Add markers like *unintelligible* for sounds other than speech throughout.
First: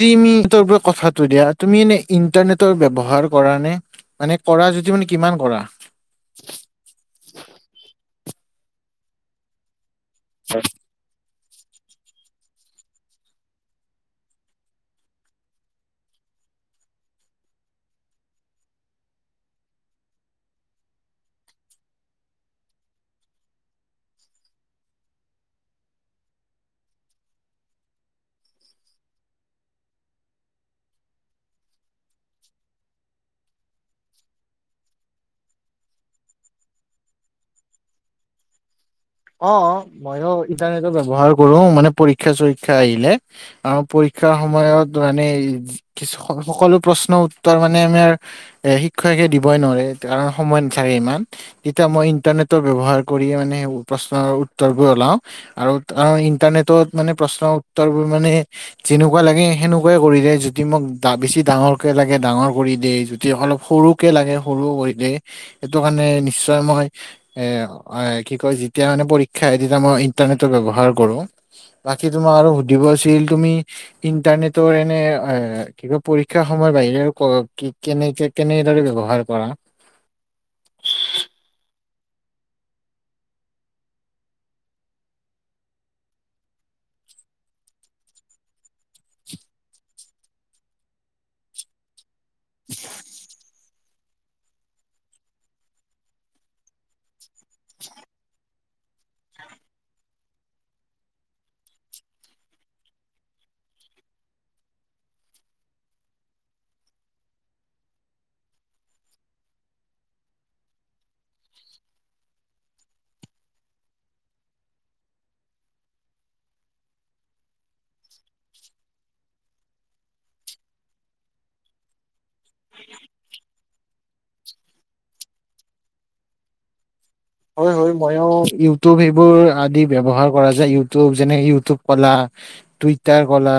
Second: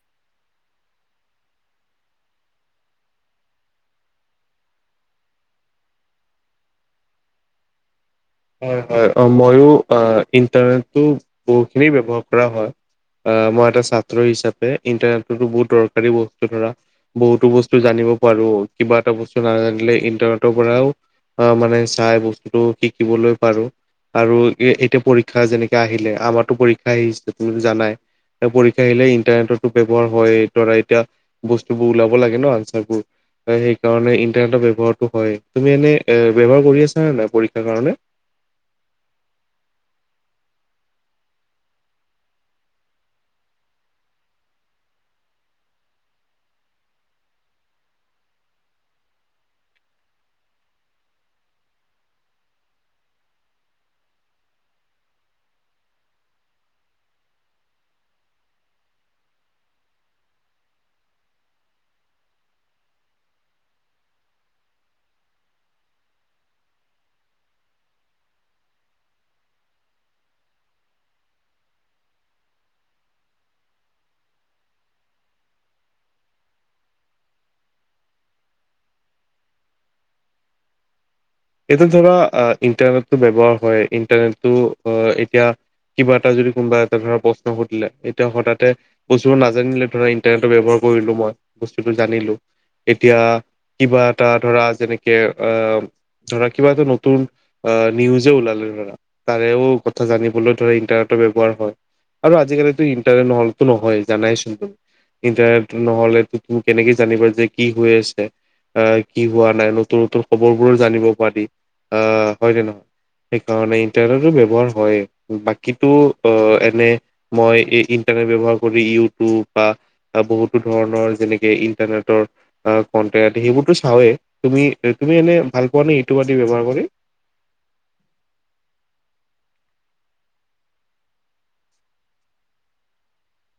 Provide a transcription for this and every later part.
*unintelligible* কথাটো দিয়া, তুমি এনে ইন্টাৰনেটৰ ব্যৱহাৰ কৰা নে, মানে কৰা যদিও মানে কিমান কৰা? হয়, হয়, অ ময়ো অ', ইণ্টাৰনেটটো বহুত খিনি ব্যৱহাৰ কৰা হয়, এ মই এটা ছাত্ৰ হিচাপে ইণ্টাৰনেটতো বহুত দৰকাৰী বস্তু ধৰা বহুতো বস্তু জানিব পাৰো, কিবা এটা বস্তু নাজানিলে ইণ্টাৰনেটৰ পৰাও অ মানে চাই বস্তুটো শি শিকিবলৈ পাৰোঁ, আৰু এ এতিয়া পৰীক্ষা যেনেকে আহিলে, আমাৰটো পৰীক্ষা আহিছে তুমিটো জানাই, পৰীক্ষা আহিলে ইণ্টাৰনেটৰটো ব্যৱহাৰ হয়ে, ধৰা এতিয়া বস্তু বোৰ ওলাব লাগে ন আনচাৰ বোৰ, সেইকাৰণে ইন্টাৰনেটৰ ব্যৱহাৰটো হয়, তুমি এনে এ ব্যৱহাৰ কৰি আছা নে নাই পৰী ক্ষাৰ কাৰণে? অ, অ, ময়ো ইণ্টাৰনেটৰ ব্যৱহাৰ কৰো, মানে পৰীক্ষা-চৰীক্ষা আহিলে আৰু পৰীক্ষাৰ সময়ত মানে কিছু, সকলো প্ৰশ্নৰ উত্তৰ মানে আমাৰ এ শিক্ষকে দিবই নোৱাৰে কাৰণ সময় নাথাকে ইমান, তেতিয়া মই ইন্টাৰনেটৰ ব্যৱহাৰ কৰিয়ে মানে প্ৰশ্নৰ উত্তৰবোৰ উলাও, আৰু আৰু ইন্টাৰনেটত মানে প্ৰশ্নৰ উত্তৰবোৰ মানে যেনেকুৱা লাগে সেনেকুৱাই কৰি দিয়ে, যদি মোক দা বেছি ডাঙৰকে লাগে ডাঙৰ কৰি দিয়ে, যদি অলপ সৰুকে লাগে সৰুও কৰি দেই সেইটো কাৰণে নিশ্চয় মই, এ কি কয় যেতিয়া মানে পৰীক্ষা আহে তেতিয়া মই ইন্টাৰনেটৰ ব্যৱহাৰ কৰোঁ, বাকী তোমাৰ আৰু সুধিব আছিল তুমি ইন্টাৰনেটৰ এনে এ কিবা পৰীক্ষা সময়ৰ বাহিৰে আৰু ক, কেনেকে কেনেদৰে ব্যৱহাৰ কৰা? এইটো ধৰা আ ইণ্টাৰনেটটো ব্যৱহাৰ হয়, ইণ্টাৰনেটটো এতিয়া কিবা এটা যদি কোনোবা এটা ধৰা প্ৰশ্ন সুধিলে, এতিয়া হঠাতে বস্তুবোৰ নাজানিলে ধৰা ইণ্টাৰনেটৰ ব্যৱহাৰ কৰিলো মই বস্তুটো জানিলো। এতিয়া কিবা এটা ধৰা যেনেকে আহ ধৰা কিবা এটা নতুন আ নিউজে ওলালে ধৰা, তাৰেও কথা জানিবলৈ ধৰা ইন্টাৰনেটৰ ব্যৱহাৰ হয়, আৰু আজিকালিটো ইন্টাৰনেট নহ'লেতো নহয়ে জানাইচোন, ইন্টাৰনেটটো নহ'লে তুমি কেনেকে জানিবা যে কি হৈ আছে, আ কি হোৱা নাই, নতুন নতুন খবৰবোৰ জানিব পাৰি, আহ হয়নে নহয়? সেইকাৰণে ইণ্টাৰনেটটো ব্যৱহাৰ হয়ে, বাকীটো অ এনে মই ইণ্টাৰনেট ব্যৱহাৰ কৰি ইউটিউব বা বহুতো ধৰণৰ যেনেকে ইন্টাৰনেটৰ আ, কণ্টেণ্ট আদি সেইবোৰতো চাওঁৱেই। তুমি, তুমি এনে ভাল পোৱা নি ইউটিউব আদি ব্যৱহাৰ কৰি? হয় হয়, ময়ো ইউটিউব এইবোৰ আদি ব্যৱহাৰ কৰা যায়, ইউটিউব, যেনে ইউটিউব ক'লা, টুইটাৰ ক'লা,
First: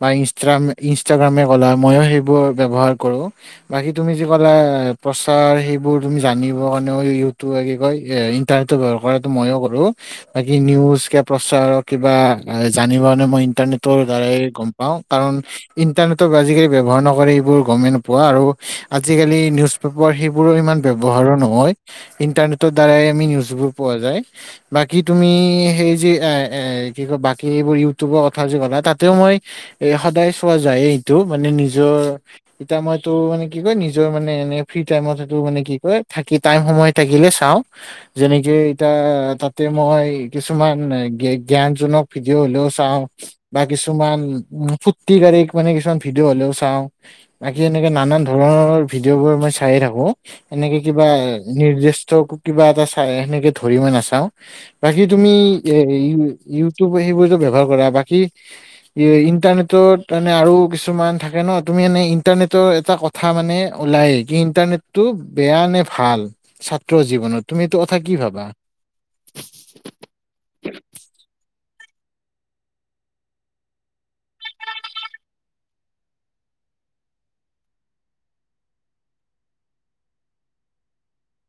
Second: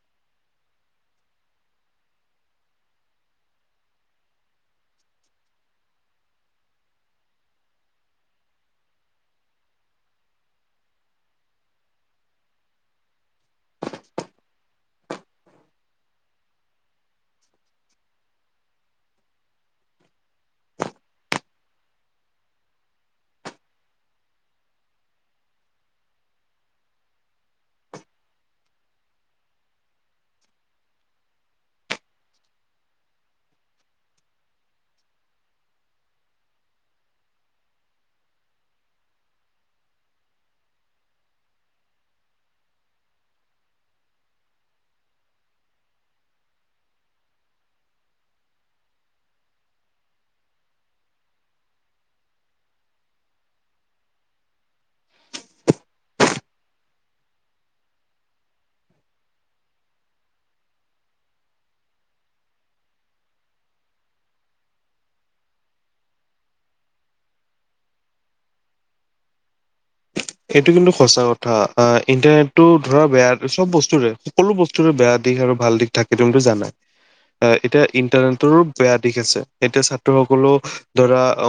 বা ইনষ্ট্ৰাম, ইনষ্টাগ্ৰামে ক'লা, মইও সেইবোৰ ব্যৱহাৰ কৰো, বাকী তুমি যি ক'লা প্ৰচাৰ সেইবোৰ তুমি জানিব কাৰণেও ইউটিউব আদি কৈ এ ইণ্টাৰনেটটো ব্যৱহাৰ কৰে, সেইটো মইয়ো কৰো, বাকী নিউজ কে প্ৰচাৰৰ কিবা আ জানিব কাৰণে মই ইণ্টাৰনেটৰ দ্বাৰাই গম পাওঁ, কাৰণ ইণ্টাৰনেটত আজিকালি ব্যৱহাৰ নকৰি এইবোৰ গমেই নোপোৱা আৰু আজিকালি নিউজ পেপাৰ সেইবোৰৰ ইমান ব্যৱহাৰো নহয়, ইণ্টাৰনেট টৰ দ্বাৰাই আমি নিউজবোৰ পোৱা যায়, বাকী তুমি সেই যি, এ এ, কি কয়, বাকী এইবোৰ ইউটিউবৰ কথা যে ক'লা, তাতেও মই সদায় চোৱা যায়েই এইটো, মানে নিজৰ এতিয়া মইটো মানে কি কয়, নিজৰ মানে এনে ফ্ৰী টাইমত এইটো মানে কি কয়, থাকি, টাইম, সময় থাকিলে চো চাওঁ, যেনেকে এতিয়া তাতে মই কিছুমান জ্ঞানজনক ভিডিঅ' হ'লেও চাওঁ বা কিছুমান ফূৰ্তিকাৰীক মানে কিছুমান ভিডিঅ' হ'লেও চাওঁ, বাকী এনেকে নানান ধৰণৰ ভিডিঅ' বোৰ মই চায়েই থাকো, এনেকে কিবা নিৰ্দিষ্ট *unintelligible* কিবা এটা চাই সেনেকে ধৰি মই নাচাও বাকী তুমি এ ইউটিউব সেইবোৰটো ব্যৱহাৰ কৰা, বাকী ইণ্টাৰনেটত মানে আৰু কিছুমান থাকে ন, তুমি এনে ইণ্টাৰনেটৰ এটা কথা মানে ওলায়ে, কি ইণ্টাৰনেটটো বেয়া নে ভাল, চাত *unintelligible* জীৱনত, তুমি এইটো কথা কি ভাবা? এইটো কিন্তু সঁচা কথা আ ইণ্টাৰনেটটো ধৰা বেয়া চব বস্তুৰে সকলো বস্তুৰে বেয়া দিশ আৰু ভাল দিশ থাকে কিন্তু জানাই আ এতিয়া ইণ্টাৰনেটৰো বেয়া দিশ আছে এতিয়া ছাত্ৰ সকলে ধৰা অ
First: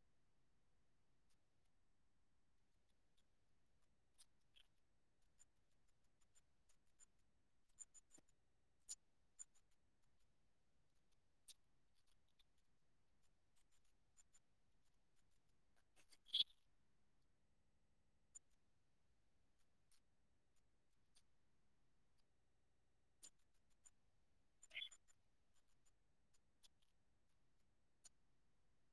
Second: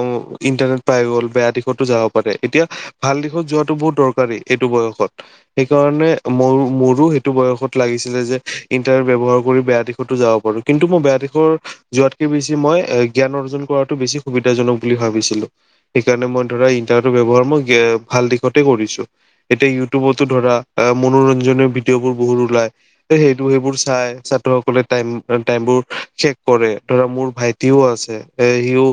ইণ্টাৰনেট পাই গ'ল বেয়া দিশতো যাব পাৰে এতিয়া ভাল দিশত যোৱা টো বহু দৰকাৰী এইটো বয়সত সেইকাৰণে মোৰো এইটো বয়সত লাগিছিলে যে ইন্টাৰনেট ব্যৱহাৰ কৰি বেয়া দিশটো যাব পাৰোঁ কিন্তু মোৰ বেয়া দিশৰ যোৱাতকে বেছি মই এ জ্ঞান অৰ্জন কৰাটো বেছি সুবিধাজনক বুলি ভাবিছিলো সেইকাৰণে মই ধৰা ইন্টাৰনেটৰ ব্যবহাৰ মই গে ভাল দিশ গতে কৰিছো। এতিয়া ইউটিউবটো ধৰা মনোৰঞ্জনৰ ভিডিঅ বোৰ বহুত ওলাই সেই সেইবোৰ চাই ছাত্ৰ সকলে তায়েম বোৰ শেষ কৰে মোৰ ভাইটও আছে এ সিও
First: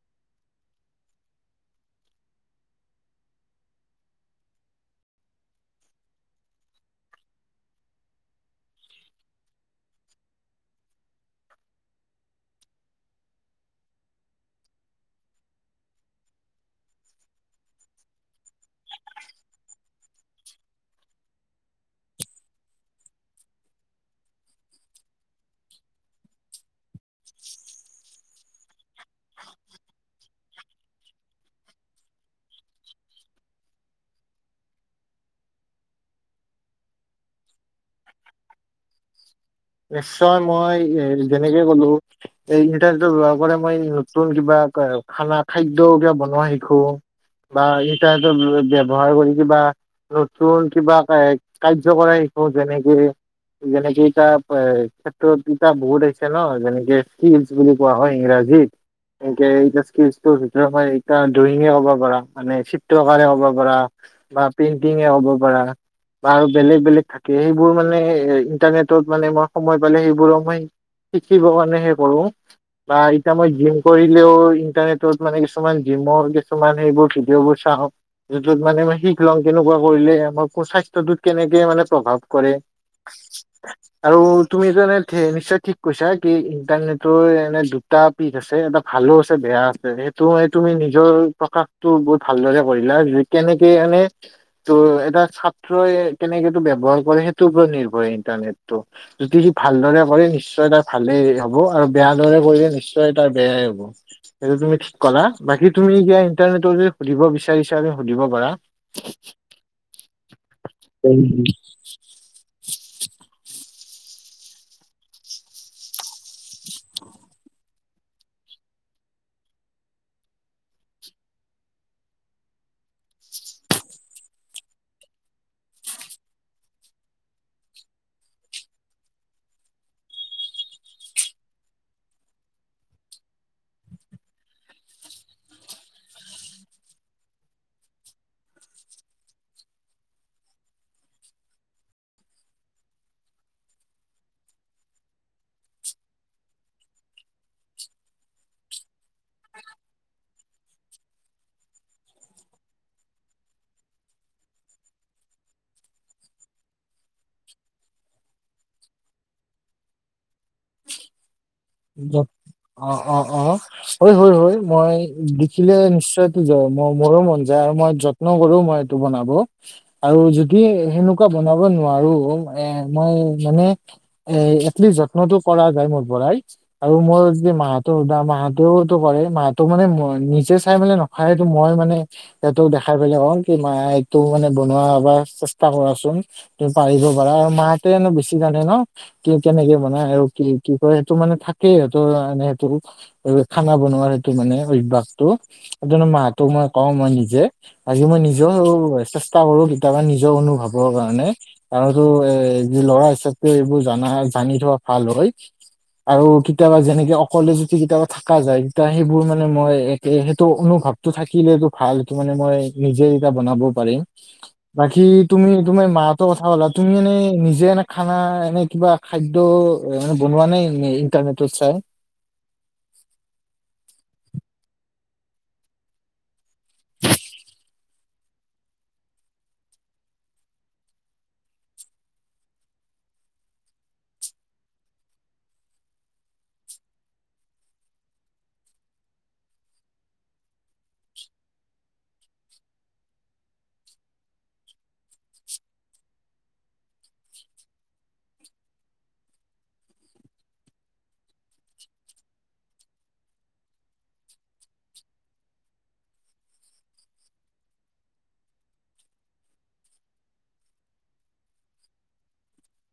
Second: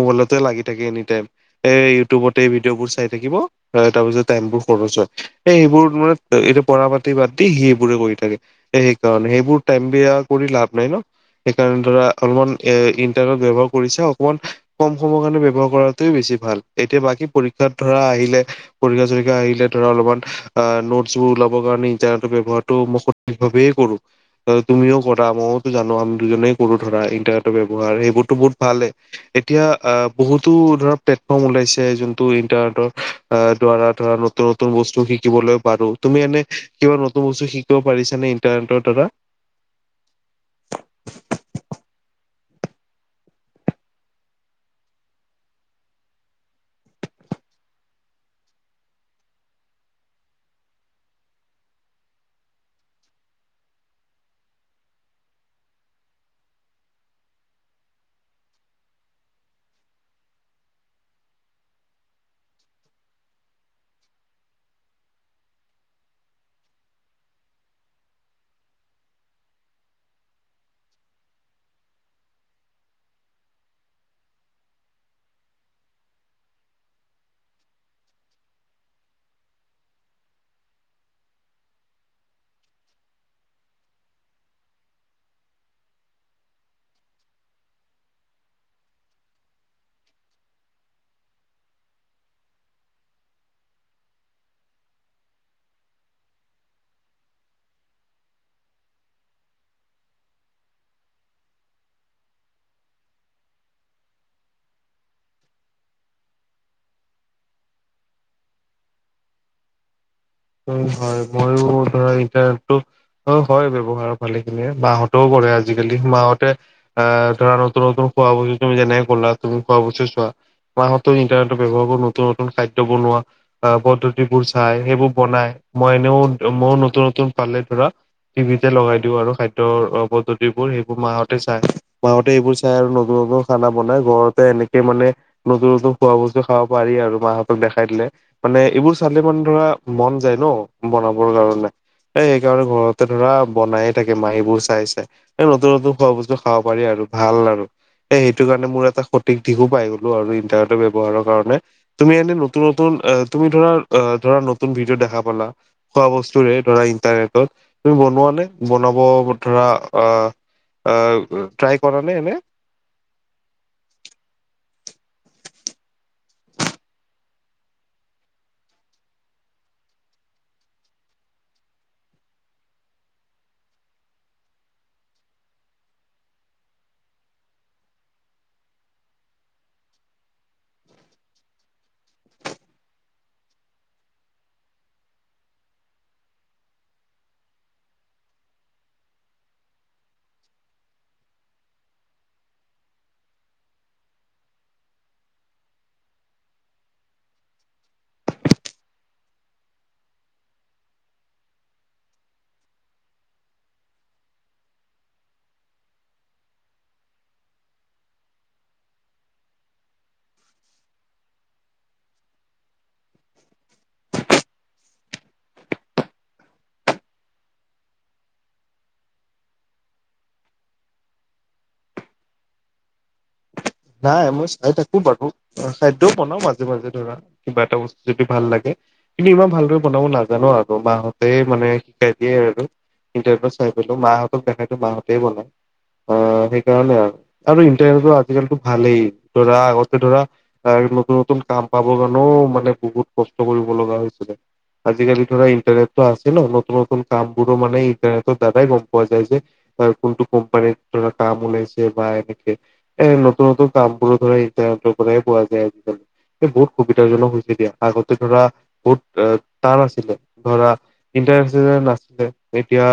মবাইলতে লাগি থাকে এনিতায়েম। এ ইউটিউবত ভিদিঅ বোৰ চাই থাকিব। হয় তাৰ পিছত টাইম বোৰ খৰচ হয় এ সেইবোৰ মই এতিয়া পঢ়া পাতি বাদ দি সি ইবোৰে কৰি থাকে সেইকাৰণে সেইবোৰ টাইম বেয়া কৰি লাভ নাই ন সেইকাৰণে ধৰা অলপমান এ ইণ্টাৰনেট ব্যৱহাৰ কৰিছে অকণমান কম সময়ৰ কাৰণে ব্যৱহাৰ কৰাটোয়ে বেছি ভাল। এতিয়া বাকী পৰীক্ষাত ধৰা আহিলে পৰিখা চৰিখা আহিলে ধৰা অলপমান আ নোটছ বোৰ ওলাবৰ কাৰণে ইন্টাৰনেটৰ ব্যবহাৰটো মই সঠিক ভাবেই কৰো তুমিও কৰা ময়ওতো জানো আমি দুজনে কৰো ধৰা ইণ্টাৰনেটৰ ব্যৱহাৰ সেইবোৰতো বহুত ভালে এতিয়া আ বহুতো ধৰা প্লেটফৰ্ম ওলাইছে যোনটো ইন্টাৰনেটৰ আ দ্বাৰা ধ নতুন নতুন বস্তু শিকিবলৈ পাৰো তুমি এনে কিবা নতুন বস্তু শিকিব পাৰিছ নে ইণ্টাৰনেটৰ দ্বাৰা নিশ্চয় মই এ যেনেকে কলো এ ইণ্টাৰনেটৰ ব্যৱহাৰ কৰি মই নতুন কিবা খানা, খাদ্যও কিবা বনোৱা শিকো বা ইণ্টাৰনেটৰ ব্যৱহাৰ কৰি কিবা নতুন কিবা কাৰ্য কৰাই শিকো যেনেকৰি যেনেকে এটা হয়, ক্ষেত্ৰত দুটা বহুত আহিছে ন? যেনেকে স্কিলচ বুলি কোৱা হয় ইংৰাজীত। এনেকে এই স্কিলচটোৰ ভিতৰত মই এ ড্ৰয়িঙে ক'ব পাৰা, মানে চিত্ৰকাৰে ক'ব পাৰা বা পেইণ্টিঙে ক'ব পাৰা বা আৰু বেলেগ বেলেগ থাকে সেইবোৰ মানে ইন্টাৰনেটত মানে মই সময় পালে সেইবোৰ মই শিকিবৰ কাৰণে হে কৰো বা এতিয়া মই জিম কৰিলেও ইণ্টাৰনেটত মানে কিছুমান জিমৰ কিছুমান সেইবোৰ ভিডিঅ'বোৰ চাওঁ যোনটোত মানে মই শিকি লওঁ কেনেকুৱা কৰিলে মই স্বাস্থ্যটোত কেনেকে মানে প্ৰভাৱ কৰে। আৰু তুমি জান নিশ্চয় ঠিক কৈছা কি, ইণ্টাৰনেটৰ এনে দুটা পীঠ আছে। এটা ভালো আছে, বেয়া আছে সেইটো তুমি নিজৰ প্ৰকাশটো বহুত ভালদৰে কৰিলা, যে কেনেকে এনে টো এটা ছাত্ৰই কেনেকো নু ব্যবহাৰ কৰে সেইটোৰ ওপৰত নিৰ্ভৰ ইণ্টাৰনেট। যদি সি ভালদৰে কৰে নিশ্চয় তাৰ ভালেই হব আৰু বেয়া দৰে কৰিলে নিশ্চয় তাৰ বেয়াই হব সেইটো তুমি ঠিক কৰা বাকী তুমি এতিয়া ইন্টাৰনেট যদি সুধিব বিচাৰিছা তুমি সুধিব পাৰা উ হয় মইও ধৰা ইন্টাৰনেট অ হয় ব্যৱহাৰ ভালে খিনিয়ে বাহতেও কৰে আজিকালি মাহত আহ ধৰ নতুন নতুন খোৱা বুলি তুমি যেনে কলা তুমি খোৱা বস্তু চোৱা। মাহঁতেও ইন্টাৰনেটত ব্যৱহাৰবোৰ নতুন নতুন খাদ্য বনোৱা আহ পদ্ধতি বোৰ যে খাই সেইবোৰ বনাই মই এনেও মও নতুন নতুন পালে ধৰা টিভিতে লগাই দিও আৰু খাদ্যৰ পদ্ধতিবোৰ সেইবোৰ মাহতে চাই মাহঁতে এইবোৰ চাই আৰু নতুন নতুন খানা বনাই ঘৰতে এনেকে মানে নতুন নতুন খোৱা বস্তু খাব পাৰি আৰু মাহঁতক দেখাই দিলে মানে এইবোৰ চালে মানে ধৰা মন যায় ন বনাবৰ কাৰণে এ সেই কাৰণে ঘৰতে ধৰা বনায়ে থাকে মাহী বোৰ চাই চাই এ নতুন নতুন খোৱা বস্তু খাব পাৰি আৰু ভাল আৰু এ সেইটো কাৰণে মোৰ এটা সঠিক দিশো পাই গলো আৰু ইণ্টাৰনেটৰ ব্যৱহাৰৰ কাৰণে তুমি এনে নতুন নতুন এ তুমি ধৰা এ ধৰা নতুন ভিডিঅ' দেখা পালা খোৱা বস্তুৰে ধৰা ইণ্টাৰনেটত। তুমি বনোৱা নে, বনাব ধৰা অ' অ', অ', অ', হয়, হয়, হয়। মই দেখিলে নিশ্চয়টো মোৰো মন যায় আৰু মই যত্ন কৰোও মই এইটো বনাব আৰু যদি সেনেকুৱা বনাব নোৱাৰো এ মই মানে এ এটলিষ্ট যত্নটো কৰা যায় মোৰ পৰাই আৰু মই যদি মাহতক সুধা মাহতেওঁটো কৰে, মাহটো মানে ম নিজে চাই মানে নখায় টো মই মানে সিহঁতক দেখাই পেলাই কও, কি মাই এইটো মানে বনোৱা এবাৰ চেষ্টা কৰাচোন। তুমি পাৰিব পাৰা আৰু মাহতেনো বেছি জানে ন? কি কেনেকে বনাই আৰু কি কি কৰে মানে থাকেই। সিহতৰ মানে সেইটো খানা বনোৱাৰ সেইটো মানে অভ্যাসটো সেইটো মাহঁটো মই কওঁ মই নিজে বাকী মই নিজেও চেষ্টা কৰো কেতিয়াবা নিজৰ অনুভৱৰ কাৰণে আৰু এ ল'ৰা হিচাপে এইবোৰ জানা-জানি থোৱা ভাল হয়। আৰু কেতিয়াবা যেনেকে অকলে যদি কেতিয়াবা থাকা যায় তেতয়া সেইবোৰ মানে মই একে সেইটো অনুভৱটো থাকিলটো ভাল সেটো মানে মই নিজে এতিয়া বনাব পাৰিম। বাকী তুমি তোমাৰ মাঁহতৰ কথা ক'লা। তুমি এনে নিজে এ খানা এনে কিবা খাদ্য এনে বনোৱা নেই? উ ইণ্টাৰনেটত চাই নাই মই চাই থাকো বাৰু খাদ্যয়ও বনাওঁ মাজে মাজে ধৰা। কিবা এটা বস্তু যদি ভাল লাগে, কিন্তু ইমান ভালদৰে বনাব নাজানো আৰু মাহঁতে মানে শিকাই দিয়ে আৰু ইন্টাৰনেটত চাই পেলাইও মাহঁতক দেখাইো মাহঁতে বনাই আহ্ সেইকাৰণে আৰু আৰু ইন্টাৰনেটত আজিকালিতো ভালেই। ধৰা আগতে ধৰা আ নতুন নতুন কাম পাবৰ কাৰণেও মানে বহুত কষ্ট কৰিব লগা হৈছিলে। আজিকালি ধৰা ইণ্টাৰনেটটো আছে ন নতুন নতুন কাম বোৰো মানে ইণ্টাৰনেটৰ দ্বাৰাই গম পোৱা যায় যে কোনটো কোম্পানীত ধৰা কাম ওলাইছে বা এনেকে এ নত নতু নতুন কামবোৰ ধ ইটাৰনেটৰ পৰা পোৱা যায় আজিকালি বহুত সুবিধাজনক হৈছে দিয়া আগতে ধৰা বহুত টান আছিলে ধৰা ইণ্টাৰনে চিন্তনে নাছিলে এতিয়া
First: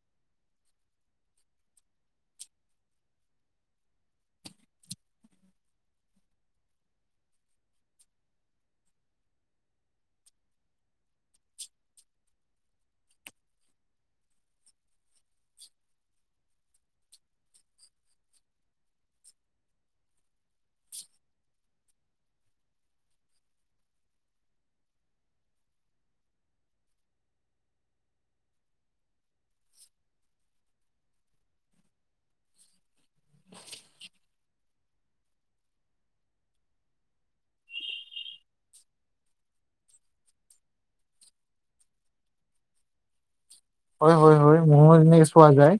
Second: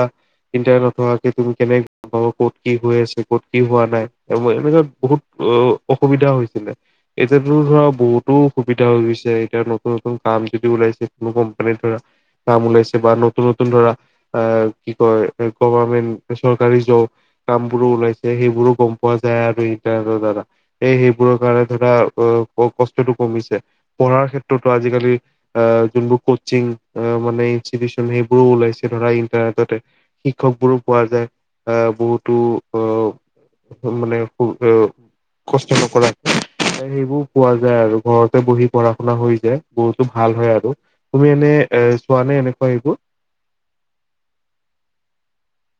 ইণ্টাৰনেট নথকাকে তুমি কেনেক গ পাব ক'ত কি হৈ আছে কত কি হোৱা নাই এনেুৱ বহুত অ অসুবিধা হৈছিলে এতিায়াতো ধৰা বহুতো অসুবিধা হৈ গৈছে এতিয়া নতুন নতুন কাম যদি ওলাইছে কোনো কোম্পানীৰ ধৰা কাম ওলাইছে বা নতুন নতুন ধৰা আহ কি কয় গভাৰমেন্ট চৰকাৰী জব কাম বোৰো ওলাইছে সেইবোৰো গম পোৱা যায় আৰু ইট *unintelligible* দাদা এই সেইবোৰৰ কাৰণে ধৰা অ কষ্টতটো কমিছে পঢ়াৰ ক্ষেত্ৰতো আজিকালি আ যোনবোৰ কচিং আ মানে ইনষ্টিটিউচন সেইবোৰো ওলাইছে ধৰা ইন্টাৰনেটতে শিক্ষক বোৰো পোৱা যায় আহ বহুত। টো অ মানে ক'ত? এ কষ্ট নকৰাক সেইবোৰ পোৱা যায় আৰু ঘৰতে বহি পঢ়া শুনা হৈ যায় বহুতো ভাল হয় আৰু তুমি এনে এ চোৱা নে এনেকুৱা এইবোৰ। হয়, হয়, হয় মোৰো এনেকে চোৱা যায়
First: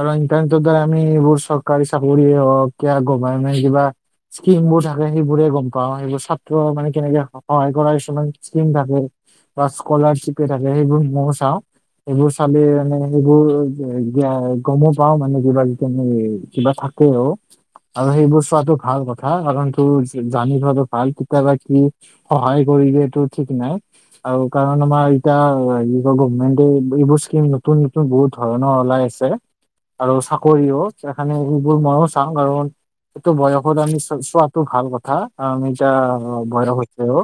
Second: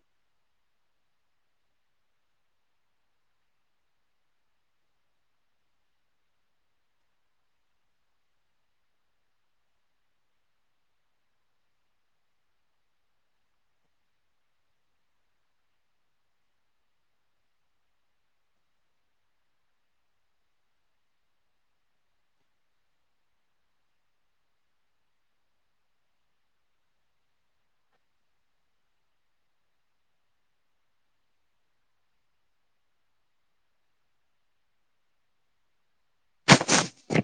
আৰু ইন্টাৰনেটৰ দ্বাৰা আমি এইবোৰ চৰকাৰী চাকৰিয়ে হওক গভাৰমেন্ট কিবা স্কিমও থাকে সেইবোৰে গম পাও সেইবোৰ ছাত্ৰ মানে কেনেকে সহায় কৰা কিছুমান স্কীম থাকে বা স্কলাৰিপ থাকে সেইবোৰ মইও চাওঁ। এইবোৰ চালে মানে এইবোৰ গমেই পাঁও। মানে কিবা কিনি কিবা থাকেও আৰু সেইবোৰ চোৱাতটো ভাল কথা কাৰণ তোৰ জানি থোৱাটো ভাল। কেতিয়াবা কি সহায় কৰি দিয়টো ঠিক নাই আৰু কাৰণ আমাৰ এতিয়া হেৰি গভমেন্ট এইবোৰ স্কিম নতুন নতুন বহুত ধৰণৰ ওলাই আছে আৰু চাকৰিও সেইকাৰণে এইবোৰ মইও চাওঁ কাৰণ সেইটো বয়সত আমি চো চোৱাতটো ভাল কথা আমি এতিয়া আৰ বয়স হৈছেও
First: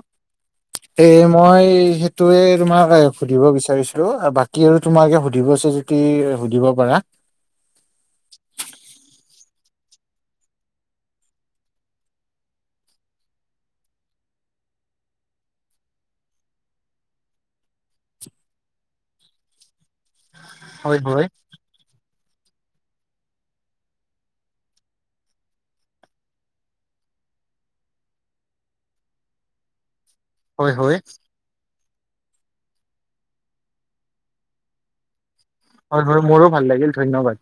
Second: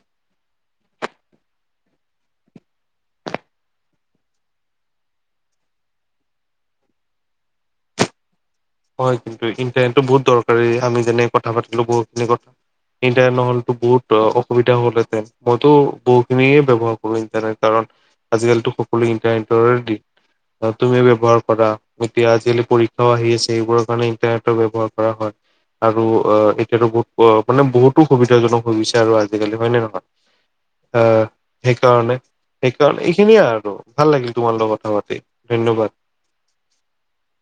সেয়ে মই সেইটোৱে তোমাক সুধিব বিচাৰিছো। আৰু বাকী আৰু তোমালোকে সুধিবা চোন যদি সুধিব পাৰা। হয় কিন্তু ইন্টাৰনেট টো বহুত দৰকাৰী। আমি যেনে কথা পাতিলো বহুখিনি। ইণ্টাৰনেট নহলেতো বহুত অসুবিধা হল হেতেন। মইতো বহু খিনিয়ে ব্যৱহাৰ কৰো ইণ্টাৰনেট কাৰণ আজিকালি সকলোৱে ইন্টাৰনেটৰে দিন। তুমি হয় হয় ব্যৱহাৰ কৰা এতিয়া আজি পৰীক্ষাও আহি আছে। সেইবোৰৰ কাৰণে ইন্টাৰনেটৰ ব্যৱহাৰ কৰা হয় আৰু অ', এতিয়াতো বহুত মানে বহুতো সুবিধাজনক হৈ গৈছে আৰু আজিকালি হয় নে নহয়। হয় হয়। সেইকাৰণে-সেইকাৰণে এইখিনিয়ে আৰু ভাল লাগিল তোমাৰ লগত কথা পাতি। ধন্যবাদ। হয় হয় মোৰো ভাল লাগিল, ধন্যবাদ।